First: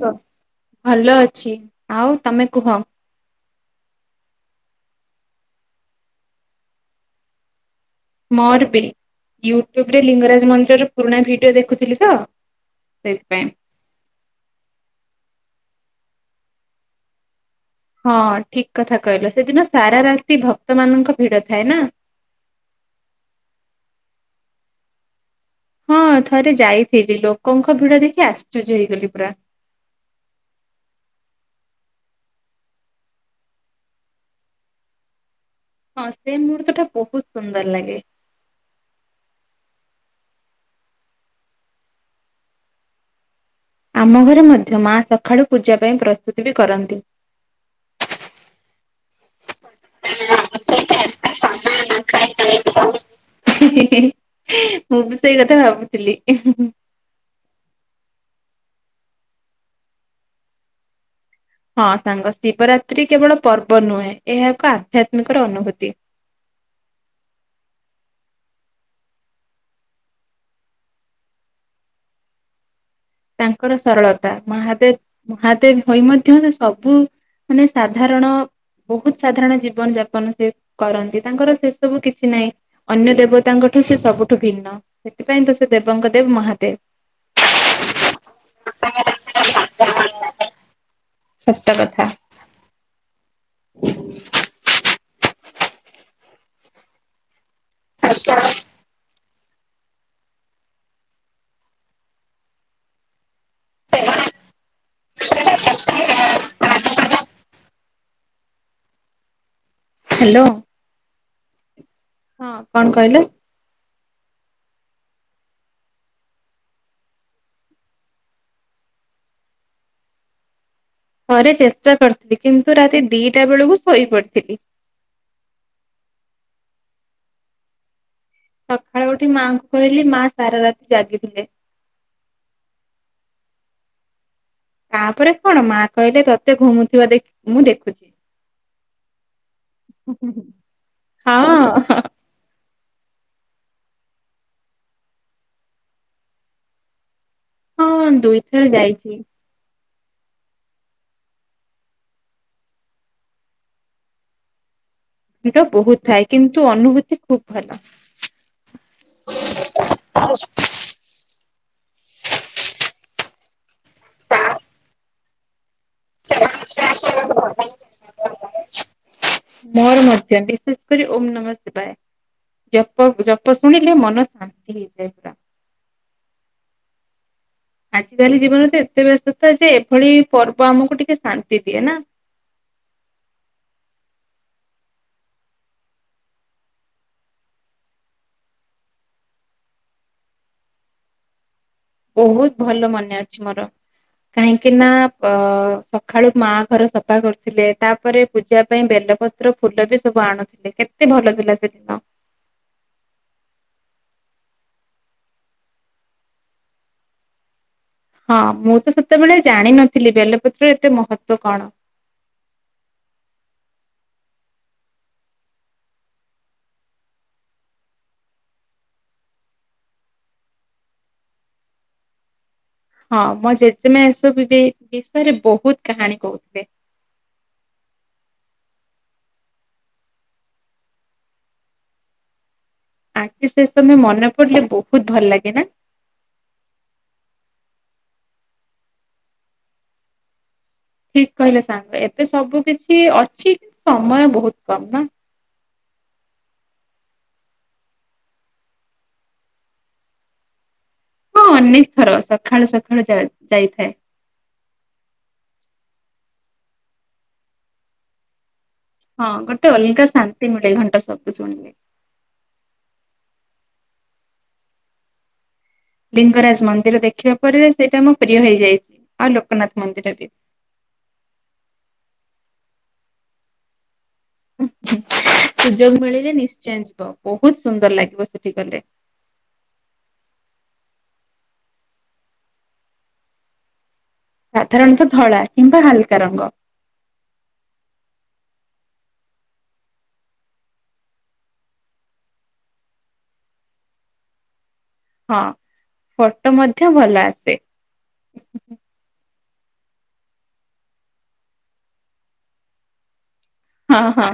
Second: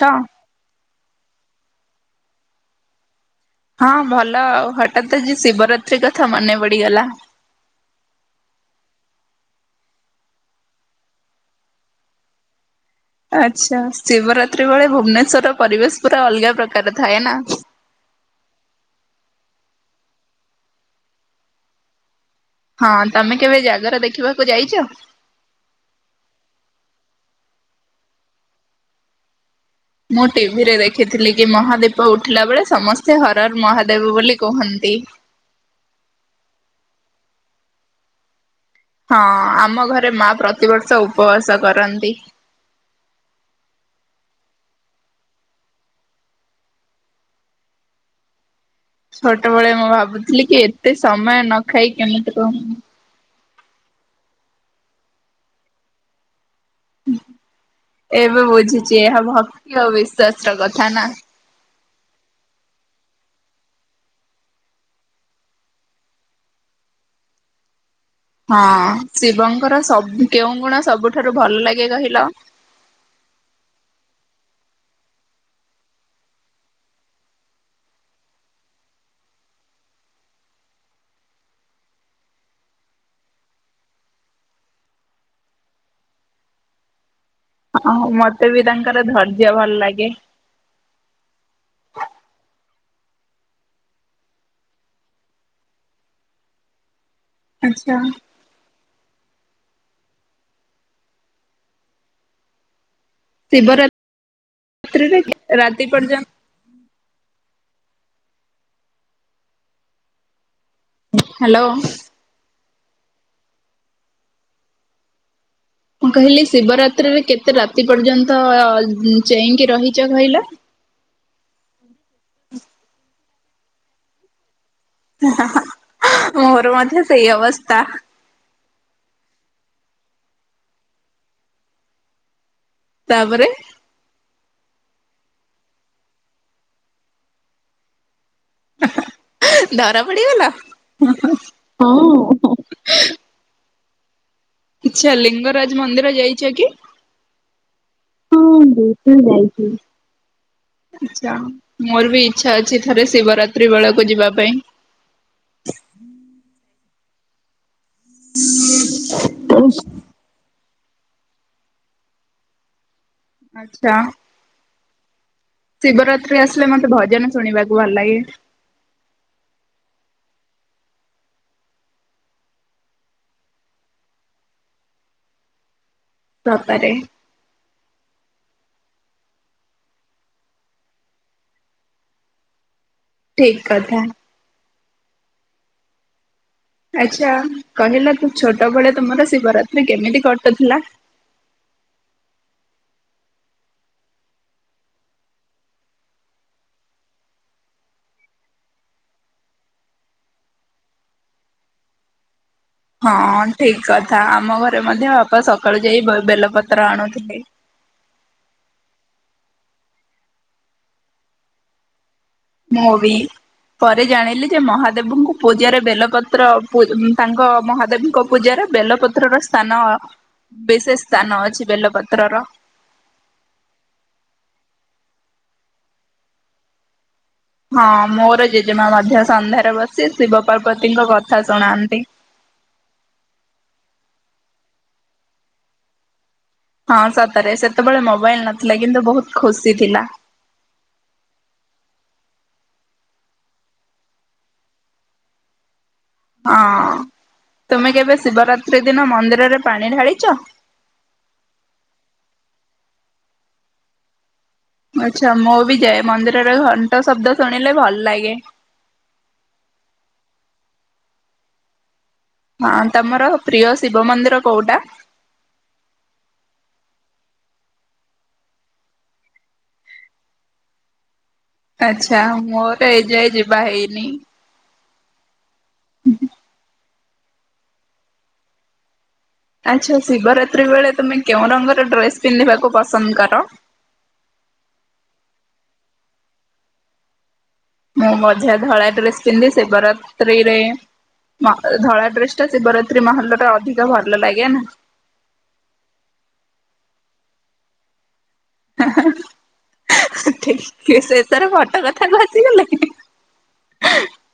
ଟ ଭଲ ଅଛି ଆଉ ତମେ କୁହ? ହଁ ଭଲ ଆଉ ହଠାତ ଆଜି ଶିବରାତ୍ରି କଥା ମନେ ପଡ଼ିଗଲା। ମୋରବି ୟୁଟ୍ୟୁବରେ ଲିଙ୍ଗରାଜ ମନ୍ଦିରର ପୁରୁଣା ଭିଡିଓ ଦେଖୁଥିଲିତ। ଆଚ୍ଛା ଶିବରାତ୍ରି ବେଳେ ଭୁବନେଶ୍ଵର ପରିବେଶ ପୁରା ଅଲଗା ପ୍ରକାର ଥାଏନା। ହଁ ଠିକ୍ କଥା କହିଲ ସେଦିନ ସାରା ରାତି ଭକ୍ତମାନଙ୍କ ଭିଡ଼ ଥାଏନା। ହଁ ତମେ କେବେ ଜାଗରେ ଦେଖିବାକୁ ଯାଇଚ? ହଁ ଥରେ ଯାଇଥିଲି ଲୋକଙ୍କ ଭିଡ଼ ଦେଖି ଆଶ୍ଚର୍ଯ୍ୟ ହେଇଗଲି ପୁରା। ମୁଁ ଟିଭିରେ ଦେଖିଥିଲିକି ମହାଦୀପ ଉଠିଲା ବେଳେ ସମସ୍ତେ ହର ହର ମହାଦେବ ବୋଲି କୁହନ୍ତି। ହଁ ସେଇ ମୁହୂର୍ତ୍ତଟା ବହୁତ୍ ସୁନ୍ଦର ଲାଗେ। ହଁ ଆମ ଘରେ ମା ପ୍ରତିବର୍ଷ ଉପବାସ କରନ୍ତି। ଆମ ଘରେ ମଧ୍ୟ ମା ସକାଳୁ ପୂଜା ପାଇଁ ପ୍ରସ୍ତୁତିବି କରନ୍ତି। [inaudible] ଛୋଟବେେଳେ ମୁଁ ଭାବୁଥିଲିକି ଏତେ ସମୟ ନଖାଇ କେମିତି ରୁହ ହୁ ହୁ ମୁଁ ବି ସେଇ କଥା ଭାବୁଥିଲି। ଏବେ ବୁଝୁଚି ଏହା ଭକ୍ତି ଆଉ ବିଶ୍ଵାସର କଥାନା। ହଁ ସାଙ୍ଗ ଶିବରାତ୍ରି କେବଳ ପର୍ବ ନୁହେଁ ଏହା ଏକ ଆଧ୍ୟାତ୍ମିକର ଅନୁଭୂତି। ହଁ ଶିବଙ୍କର ସ କେଉଁ ଗୁଣ ସବୁଠାରୁ ଭଲ ଲାଗେ କହିଲ? ତାଙ୍କର ସରଳତା ମହାଦେବ ମହାଦେବ ହୋଇ ମଧ୍ୟ ସେସବୁ ମାନେ ସାଧାରଣ ବହୁତ୍ ସାଧାରଣ ଜୀବନ ଯାପନ ସେକରନ୍ତି ତାଙ୍କର ସେ ସବୁ କିଛି ନାହିଁ। ଅନ୍ୟ ଦେବତାଙ୍କଠୁ ସେ ସବୁଠୁ ଭିନ୍ନ ସେଥିପାଇଁତ ସେ ଦେବଙ୍କ ଦେବ ମହାଦେବ। ହଁ ମତେବି ତାଙ୍କର ଧର୍ଯ୍ୟ ଭଲ ଲାଗେ। ସତ କଥା। [inaudible] ଆଚ୍ଛା। ଶିବରା ତ୍ରିରେ ବି ରାତି ପର୍ଯ୍ୟନ୍ ହ୍ୟାଲୋ। ହ୍ୟାଲୋ। ହଁ କଣ କଇଲେ? ମୁଁ କହିଲି ଶିବରାତ୍ରିରେ କେତେ ରାତି ପର୍ଯ୍ୟନ୍ତ ଉଁ ଚେଇଁକି ରହିଚ କହିଲ। ଥରେ ଚେଷ୍ଟା କରିଥିଲି କିନ୍ତୁ ରାତି ଦିଟା ବେଳୁକୁ ଶୋଇ ପଡିଥିଲି। ହି ହା ହା ମୋର ମଧ୍ୟ ସେଇ ଅବସ୍ତା। ସଖାଳୁ ଉଠି ମାଙ୍କୁ କହିଲି ମା ସାରା ରାତି ଜାଗିଥିଲେ। ତାପରେ ତାପରେ କଣ ମା କହିଲେ ତତେ ଘୁମୁଥିବା ଦେଖ୍ ମୁଁ ଦେଖୁଛି। ଧରା ହୁଁ ହୁଁ ପଡିଗଲ? ହୁଁ ହଁ ଅହଁ ଅହଁ। ଆଚ୍ଛା ଲିଙ୍ଗରାଜ ମନ୍ଦିର ଯାଇଛ କି? ହଁ ମୁଁ ଦୁଇଥର ବୋହୁତ ଯାଇଛି। ଥର ଯାଇଥିଲି। ଆଛା ମୋର ବି ଇଚ୍ଛା ଅଛି ଥରେ ଶିବରାତ୍ରି ବେଳକୁ ଯିବା ପାଇଁ। ଭିଡ ବହୁତ ଥାଏ କିନ୍ତୁ ଅନୁଭୂତି ଖୁବ୍ ଭଲ। [inaudible] [inaudible] ଆଚ୍ଛା। [inaudible] ଶିବରାତ୍ରି ଆସିଲେ ମତେ ଭଜନ ଶୁଣିବାକୁ ଭଲ ଲାଗେ। ମୋର ମଧ୍ୟ ବିଶେଷ କରି ଓମ୍ ନମଃ ଶିବାୟେ। ଜପକୁ ଜପ ଶୁଣିଲେ ମନ ଶାନ୍ତି ହେଇଯାଏ ପୁରା। ବାପାରେ। ଆଜିକାଲି ଜୀବନରେ ତ ଏତେ ବ୍ୟସ୍ତତା ଯେ ଏଭଳି ପର୍ବ ଆମକୁ ଟିକେ ଶାନ୍ତି ଦିଏ ନା। ଠିକ୍ କଥା। ଆଚ୍ଛା କହିଲ କି ଛୋଟବେଳେ ତୁମର ଶିବରାତ୍ରି କେମିତି କଟୁଥିଲା? ବୋହୁତ ଭଲ ମନେ ଅଛି ମୋର। କାହିଁକି ନା ପ ସଖାଳୁ ମା ଘର ସପା କରୁଥିଲେ ତାପରେ ପୂଜା ପାଇଁ ବେଲପତ୍ ତ୍ର ଫୁଲ ବି ସବୁ ଆଣୁଥିଲେ କେତେ ଭଲ ଥିଲା ସେଦିନ। ହଁ ଠିକ୍ କଥା ଆମ ଘରେ ମଧ୍ୟ ଅପା ସକାଳୁ ଯାଇ ବେ ବେଲପତ୍ର ଆଣୁଥିଲେ। ହଁ ମୁଁ ତ ସେତେବେଳେ ଜାଣିନଥିଲି ବେଲପତ୍ର ଏତେ ମହତ୍ତ୍ୱ କଣ। ମୁଁ ବି। ପରେ ଜାଣିଲି ଯେ ମହାଦେବୁଙ୍କୁ ପୂଜାରେ ବେଲପତ୍ର ପୂଜ୍ ଉଁ ତାଙ୍କ ମହାଦେବଙ୍କ ପୂଜାରେ ବେଲପତ୍ରର ସ୍ତାନ ବିଶେଷ ସ୍ତାନ ଅଛି ବେଲପତ୍ରର। ହଁ ମୋ ଜେଜେମା ଏସବୁ ବି ବିଷେୟେରେ ବୋହୁତ କାହାଣୀ କହୁଥିଲେ। ହଁ ମୋର ଜେଜେମା ମଧ୍ୟ ସନ୍ଧ୍ୟାରେ ବସି ଶିବ ପାର୍ବତୀଙ୍କ କଥା ଶୁଣାନ୍ତି। ଆଜି ସେ ସମୟ ମନେ ପଡିଲେ ବୋହୁତ ଭଲ ଲାଗେ ନା। ହଁ ସତେରେ ସେତେବେଳେ ମୋବାଇଲ ନଥିଲା କିନ୍ତୁ ବୋହୁତ ଖୁସି ଥିଲା। ଠିକ୍ କହିଲେ ସାଙ୍ଗ ଏବେ ସବୁ କିଛି ଅଛି [inaudible] ସମୟ ବୋହୁତ କମ୍ ନା। ହଁ ତୁମେ କେବେ ଶିବରାତ୍ରି ଦିନ ମନ୍ଦିରରେ ପାଣି ଢାଳିଚ। ହଁ ଅନେକ ଥର ସଖାଳୁ ସଖାଳୁ ଯାଏ ଯାଇଥାଏ। ଆଚ୍ଛା ମୁଁ ବି ଯାଏ ମନ୍ଦିରରେ ଘଣ୍ଟ ଶବ୍ଦ ଶୁଣିଲେ ଭଲ ଲାଗେ। ହଁ ଗୋଟେ ଅଲଗା ଶାନ୍ତି ମିଳେ ଘଣ୍ଟ ଶବ୍ଦ ଶୁଣିଲେ। ହଁ ତମର ପ୍ରିୟ ଶିବ ମନ୍ଦିର କୋଉଟା? ଲିଙ୍ଗରାଜ ମନ୍ଦିର ଦେଖିବା ପରେ ସେଇଟା ମୋ ପ୍ରିୟ ହେଇଯାଇଚି ଆଉ ଲୋକନାଥ ମନ୍ଦିର ବି। ଆଚ୍ଛା ମୋର ଏ ଯାଏ ଯିବା ହେଇନି। [inaudible] ସୁଯୋଗ ମିଳିଲେ ନିଶ୍ଚୟ ଯିବ ବୋହୁତ ସୁନ୍ଦର ଲାଗିବ ସେଠି ଗଲେ। ଆଚ୍ଛା ଶିବରାତ୍ରି ବେଳେ ତୁମେ କେଉଁ ରଙ୍ଗର ଡ୍ରେସ୍ ପିନ୍ଧିବାକୁ ପସନ୍ଦ କର? ସାଧାରଣତଃ ଧଳା କିମ୍ବା ହାଲକା ରଙ୍ଗ। ମୁଁ ମଧ୍ୟ ଧଳା ଡ୍ରେସ ପିନ୍ଧି ଶିବରାତିରେ ମ ଧଳା ଡ୍ରେସଟା ଶିବରାତ୍ରି ମାହୋଲଟା ଅଧିକ ଭଲ ଲାଗେ ନା। ହଁ ଫଟୋ ମଧ୍ୟ ଭଲ ଆସେ। ଠିକ ଶେଷରେ ଫଟୋ କଥାକୁ ଆସିଗଲେ ହଁ ହଁ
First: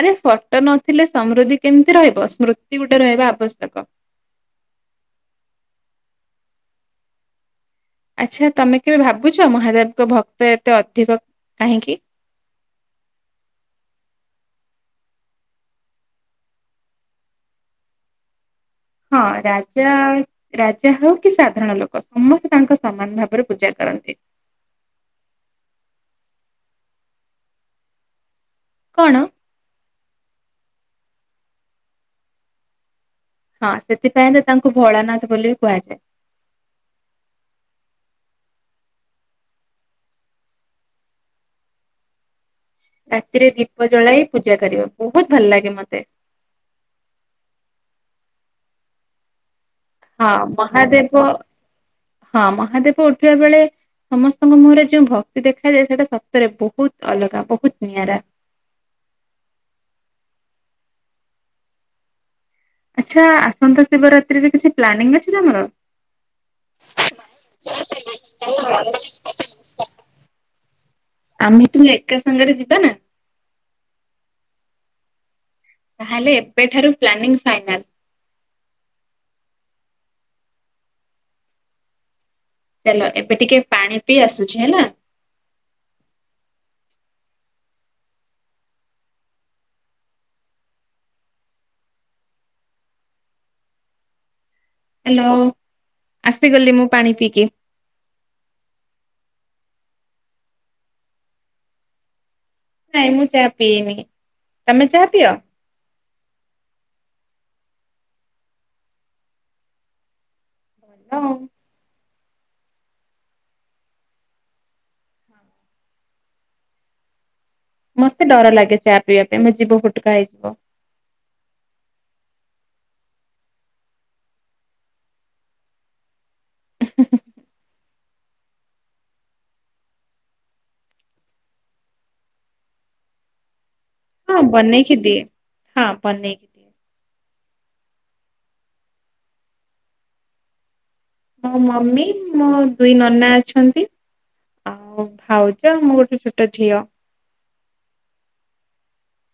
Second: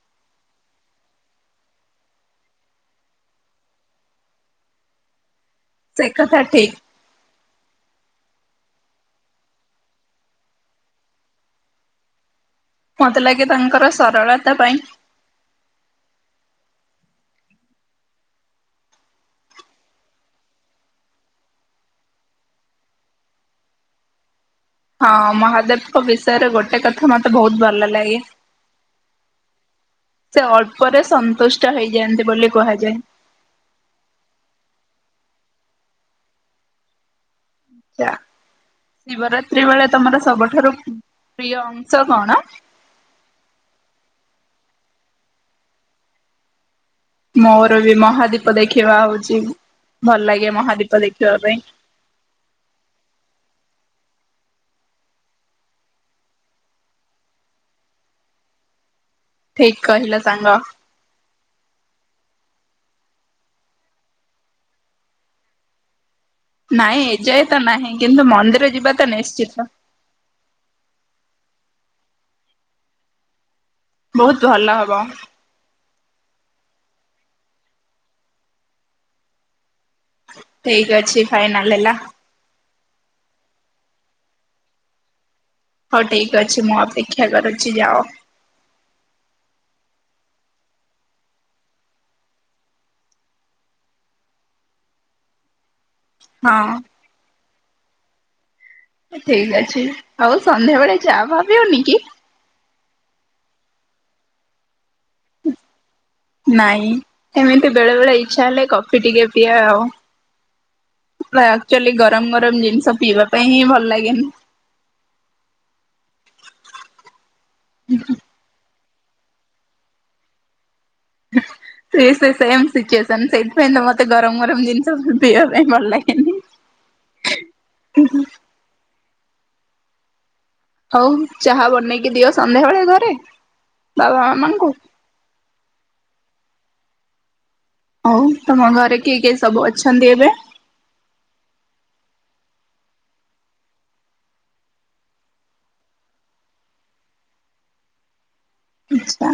ଆରେ ଫଟୋ ନଥିଲେ ସମୃଦ୍ଧି କେମିତି ରହିବ ସ୍ମୃତି ଗୋଟେ ରହିବା ଆବଶ୍ୟକ। ସେ କଥା ଠିକ୍। ଆଚ୍ଛା ତମେ କେବେ ଭାବୁଛ ମହାଦେବଙ୍କ ଭକ୍ତ ଏତେ ଅଧିକ କାହିଁକି? ମତେ ଲାଗେ ତାଙ୍କର ସରଳତା ପାଇଁ। ହଁ ରାଜା ରାଜା ହଉ କି ସାଧାରଣ ଲୋକ ସମସ୍ତେ ତାଙ୍କ ସମାନ ଭାବରେ ପୂଜା କରନ୍ତି। ହଁ ମହାଦେବଙ୍କ ବିଷୟରେ ଗୋଟେ କଥା ମତେ ବହୁତ ଭଲ ଲାଗେ। କଣ? ସେ ଅଳ୍ପରେ ସନ୍ତୁଷ୍ଟ ହେଇଯାଆନ୍ତି ବୋଲି କୁହାଯାଏ। ହଁ ସେଥିପାଇଁ ତ ତାଙ୍କୁ ଭୋଳାନାଥ ବୋଲି ବି କୁହାଯାଏ। ଆ ଶିବରାତ୍ରି ବେଳେ ତମର ସବୁଠାରୁ ପ୍ରିୟ ଅଂଶ କଣ? ରାତିରେ ଦୀପ ଜଳାଇ ପୂଜା କରିବ ବହୁତ ଭଲ ଲାଗେ ମତେ। ମୋର ବି ମହାଦୀପ ଦେଖିବା ହଉଛି ହଁ ଭଲ ଲାଗେ ମହାଦୀପ ମହାଦେବ ଦେଖିବା ପାଇଁ। ହଁ ମହାଦେବ ଉଠିବା ବେଳେ ସମସ୍ତଙ୍କ ମୁହଁରେ ଯୋଉ ଭକ୍ତି ଦେଖାଯାଏ ସେଇଟା ସତରେ ବହୁତ ଅଲଗା ବହୁତ ନିଆରା। ଠିକ୍ କହିଲ ସାଙ୍ଗ। ଆଚ୍ଛା ଆସନ୍ତା ଶିବରାତ୍ରିରେ କିଛି ପ୍ଲାନିଂ ଅଛି ତମର? ନାଇଁ ଏଯାଏ ତ ନାହିଁ କିନ୍ତୁ ମନ୍ଦିର ଯିବା ତ ନିଶ୍ଚିତ। ଆମେ ତୁମେ ଏକା ସାଙ୍ଗରେ ଯିବା ନା? ବହୁତ ଭଲ ହବ। ତାହେଲେ ଏବେଠାରୁ ପ୍ଲାନିଂ ଫାଇନାଲ। ଠିକ୍ ଅଛି ଫାଇନାଲ ହେଲା। ଚାଲ ଏବେ ଟିକେ ପାଣି ପିଇ ଆସୁଛି ହେଲା। ହଉ ଠିକ୍ ଅଛି ମୁଁ ଅପେକ୍ଷା କରୁଛି ଯାଅ। ହ୍ୟାଲୋ ଆସିଗଲି ମୁଁ ହଁ ପାଣି ପିଇକି। ଠିକ ଅଛି ଆଉ ସନ୍ଧ୍ୟାବେଳେ ଚା ଫା ପିଅନିକି? ନାଇଁ ମୁଁ ଚାହା ପିଏନି ତମେ ଚାହା ପିଅ? ନାଇଁ ଏମିତି ବେଳେ ବେଳେ ଇଚ୍ଛା ହେଲେ କଫି ଟିକେ ପିଏ ଆଉ। ଭଲ ଆକ୍ଚୁଆଲି ଗରମ ଗରମ ଜିନିଷ ପିଇବା ପାଇଁ ହିଁ ଭଲ ଲାଗେନି। ମତେ ଡର ଲାଗେ ଚାହା ପିଇବା ପାଇଁ ମୋ ଜିଭ ଫୁଟୁକା ହେଇଯିବ। ସେ ସେ ସେମ୍ ସିଚୁଏସନ ସେଇଥିପାଇଁ ତ ମତେ ଗରମ ଗରମ ଜିନିଷ ସ ପିଇବା ପାଇଁ ଭଲ ଲାଗେନି। [inaudible] ହଉ ଚାହା ବନେଇକି ଦିଅ ସନ୍ଧ୍ୟାବେଳେ ଘରେ? ବାବା ହଁ ମାମାଙ୍କୁ। ବନେଇକି ଦିଏ ହଁ ବନେଇକି ଦିଏ ହଉ ତମ ଘରେ କିଏ କିଏ ସବୁ ଅଛନ୍ତି ଏବେ? ମୋ ମମି ମୋ ଦୁଇ ନନା ଅଛନ୍ତି ଆଉ ଭାଉଜ ମୁଁ ଗୋଟେ ଛୋଟ ଝିଅ। ଆଚ୍ଛା।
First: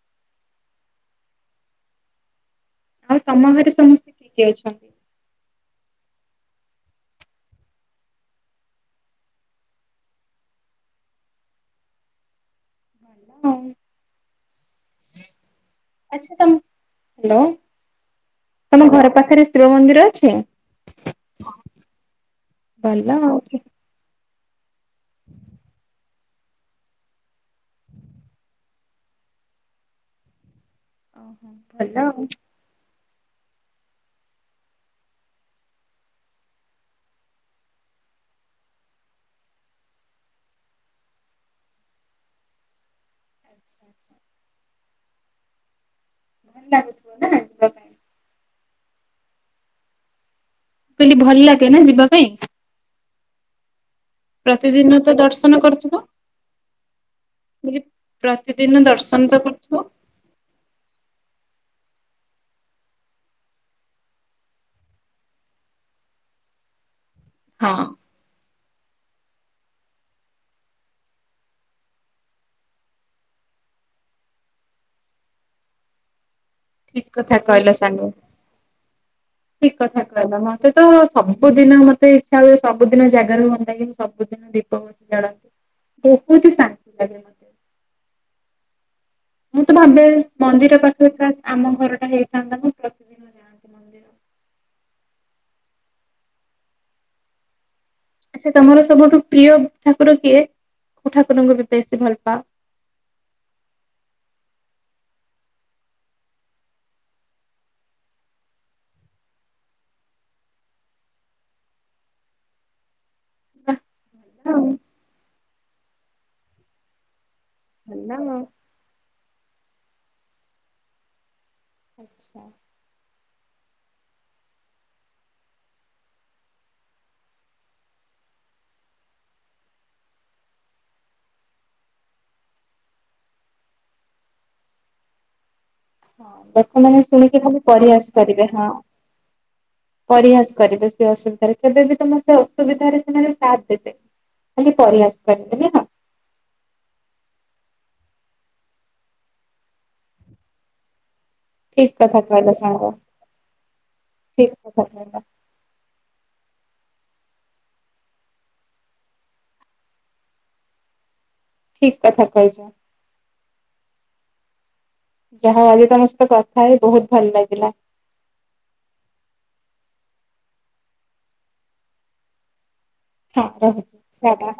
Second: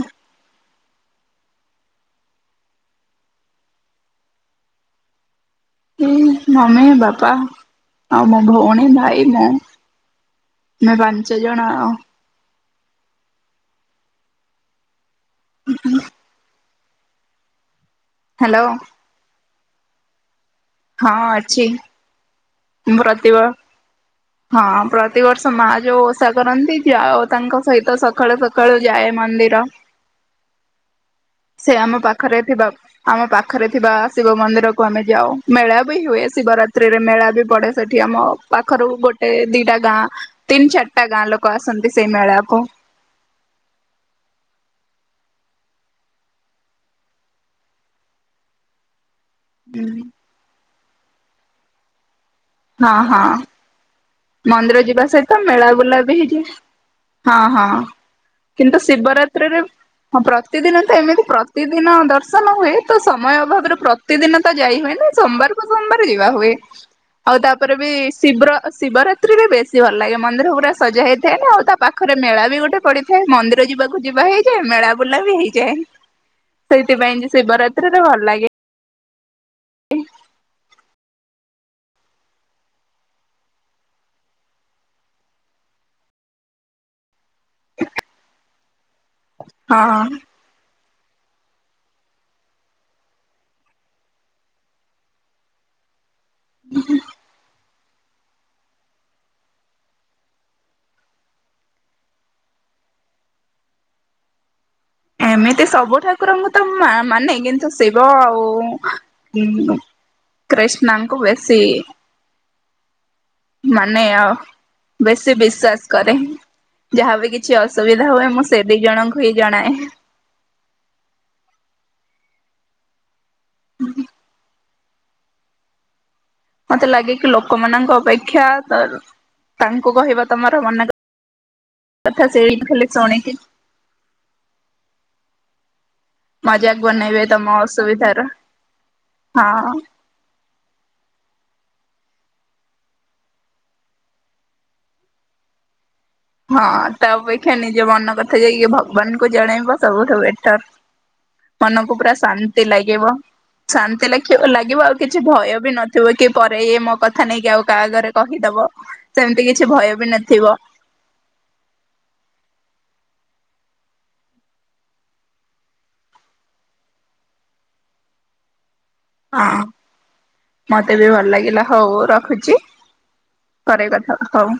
ଆଉ ତମ ଘରେ ସମସ୍ତେ କି କିଏ ଅଛନ୍ତି? ଏ ମମି, ବାପା ଆଉ ମୋ ଭଉଣୀ ଭାଇ ମୁଁ। ଆମେ ପାଞ୍ଚ ଜଣ ଆଉ। ହଁ ଆଛା ତମେ ହ୍ୟାଲୋ ହ୍ୟାଲୋ ତମ ଘର ପାଖରେ ଶିବ ମନ୍ଦିର ଅଛି? ହଁ ଅଛି ଭଲ ଆଉ। ପ୍ରତିଭ ହଁ ପ୍ରତିବର୍ଷ ମା ଯୋଉ ଓଷା କରନ୍ତି ଯାଉ ତାଙ୍କ ସହିତ ସକାଳେ ପ୍ର ସକାଳୁ ଯାଏ ମନ୍ଦିର। ଓହୋ। ସେ ଭଲ ଆମ ଆଉ ପାଖରେ ଥିବା ଆମ ପାଖରେ ଥିବା ଶିବ ମନ୍ଦିରକୁ ଆମେ ଯାଉ ମେଳା ବି ହୁଏ ଶିବରାତ୍ରିରେ ମେଳା ବି ପଡେ ସେଠି ଆମ ପାଖରୁ ଗୋଟେ ଦିଟା ଗାଁ। ତିନି ଚାରଟା ଗାଁ ଲୋକ ଆସନ୍ତି ସେଇ ମେଳାକୁ। ଆଚ୍ଛା ଆଚ୍ଛା। ଭଲ ଲାଗୁଥିବ ନା? ଯିବା ପାଇଁ। ମୁଁ ହୁଁ। କହିଲି ଭଲ ଲାଗେ ନା ଯିବା ପାଇଁ? ହଁ ହଁ ମନ୍ଦିର ପ୍ରତିଦିନ ଯିବା ତ ସହିତ ଦର୍ଶନ ମେଳା ବୁଲା କରୁଥିବ। ବି ହେଇଯାଏ। ହଁ ହଁ ମୁଁ କହିଲି ପ୍ରତିଦିନ କିନ୍ତୁ ଦର୍ଶନ ତ ଶିବରାତ୍ରିରେ କରୁଥିବ ହଁ ପ୍ରତିଦିନ ତ ଏମିତି ପ୍ରତିଦିନ ଦର୍ଶନ ହୁଏ ତ ସମୟ ଅଭାବରୁ ପ୍ର ପ୍ରତିଦିନ ତ ଯାଇ ହୁଏ ନା ସୋମବାରକୁ ସୋମବାର ଯିବା ହୁଏ ଆଉ ହଁ ତାପରେ ବି ଶିବ୍ର ଶିବରାତ୍ରିରେ ବେଶୀ ଭଲ ଲାଗେ ମନ୍ଦିର ପୁରା ସଜା ହେଇଥାଏନା ଆଉ ତା ପାଖରେ ମେଳା ବି ଗୋଟେ ପଡି ସେ ମନ୍ଦିର ଯିବାକୁ ଯିବା ହେଇଯାଏ ମେଳା ବୁଲା ବି ହେଇଯାଏ। ଠିକ୍ ସେଇଥିପାଇଁ ଯେ କଥା କହିଲ ଶିବରାତ୍ରିରେ ସାଙ୍ଗ। ଭଲ ଲାଗେ। ଠିକ କଥା କହିଲା ମତେ ତ ସବୁଦିନ ମତେ ଇଚ୍ଛା ହୁଏ ସବୁଦିନ ଜାଗର ହୁଅନ୍ତା କି ମୁଁ ସବୁଦିନ ଦୀପ ବସି ଜାଳନ୍ତି ବହୁତ ହି ଶାନ୍ତି ଲାଗେ ମ ମୁଁ ତ ଭାବେ ହଁ ମନ୍ଦିର ପାଖରେ ଖାସ୍ ଆମ ଘରଟା ହେଇଥାନ୍ତା ମୁଁ ପ୍ରତିଦିନ ଯାଆନ୍ତି ମନ୍ଦିର କୁ। ହୁଁ ହୁଁ ଆଛା ତମର ସବୁଠୁ ପ୍ରିୟ ଠାକୁର କିଏ କୋଉ ଠାକୁରଙ୍କୁ ବି ବେଶୀ ଭଲ ପାଅ। ଏମିତି ସବୁ ଠାକୁରଙ୍କୁ ତ ମା-ମାନେ କିନ୍ତୁ ଶିବ ଆଉ ହୁଁ। କ୍ରିଷ୍ଣାଙ୍କୁ ବେଶୀ। ବା ମାନେ ଆଉ ଭଲ ବେଶୀ ବିଶ୍ୱାସ କରେ। ଯାହା ବିି କିଛି ଅସୁବିଧା ଭଲ ହୁଏ ଆଉ ମୁଁ ସେ ଦି ଜଣଙ୍କୁ ହିଁ ଜଣାଏ ଆଚ୍ଛା। ହୁଁ ମତେ ଲାଗେ କି ଲୋକମାନଙ୍କ ଅପେକ୍ଷା ତାଙ୍କୁ କହିବା ତମର ମନେ କଥା ସେଇଠି ଖାଲି ଶୁଣିକି ହଁ ମଜାକ ଲୋକମାନେ ବନେଇବେ ଶୁଣିକି ତମ କାଲି ପରିହାସ ଅସୁବିଧାର କରିବେ ହଁ। ହଁ। ପରିହାସ କରିବେ ସେ ଅସୁବିଧାରେ କେବେ ବିି ତୁମ ସେ ଅସୁବିଧାରେ ସେମାନେ ସାଥ ଦେବେ ମତେ ପରିହାସ କରିବେ [unintelligible] ହଁ ତା ଅପେକ୍ଷା ନିଜ ମନ କଥା ଯାଇକି ଭଗବାନଙ୍କୁ ଜଣେଇବ ସବୁଠୁ ବେଟର। ମନକୁ ଠିକ ପୁରା କଥା କହିଲ ଶାନ୍ତି ସାଙ୍ଗ ଲାଗିବ ଶାନ୍ତି ଲେଖିବ ଠିକ ଲାଗିବ କଥା ଆଉ କିଛି କହିଲ। ଭୟ ବି ନ ଥିବ କି ପରେ ଇଏ ମୋ କଥା ନେଇକି ଆଉ କାହା ଆଗରେ କହିଦବ ସେମିତି କିଛି ଭୟ ବି ନଥିବ। ଠିକ କଥା କହିଛ। ଯାହା ଆଜି ତମ ସହିତ କଥା ହେଇ ବହୁତ ଭଲ ଲାଗିଲା। ହଁ ମତେ ବି ଭଲ ଲାଗିଲା ହଉ ରଖୁଛି। ହଁ ପରେ ରହୁଛି କଥା ଟା ହବା ଟା। ହଉ।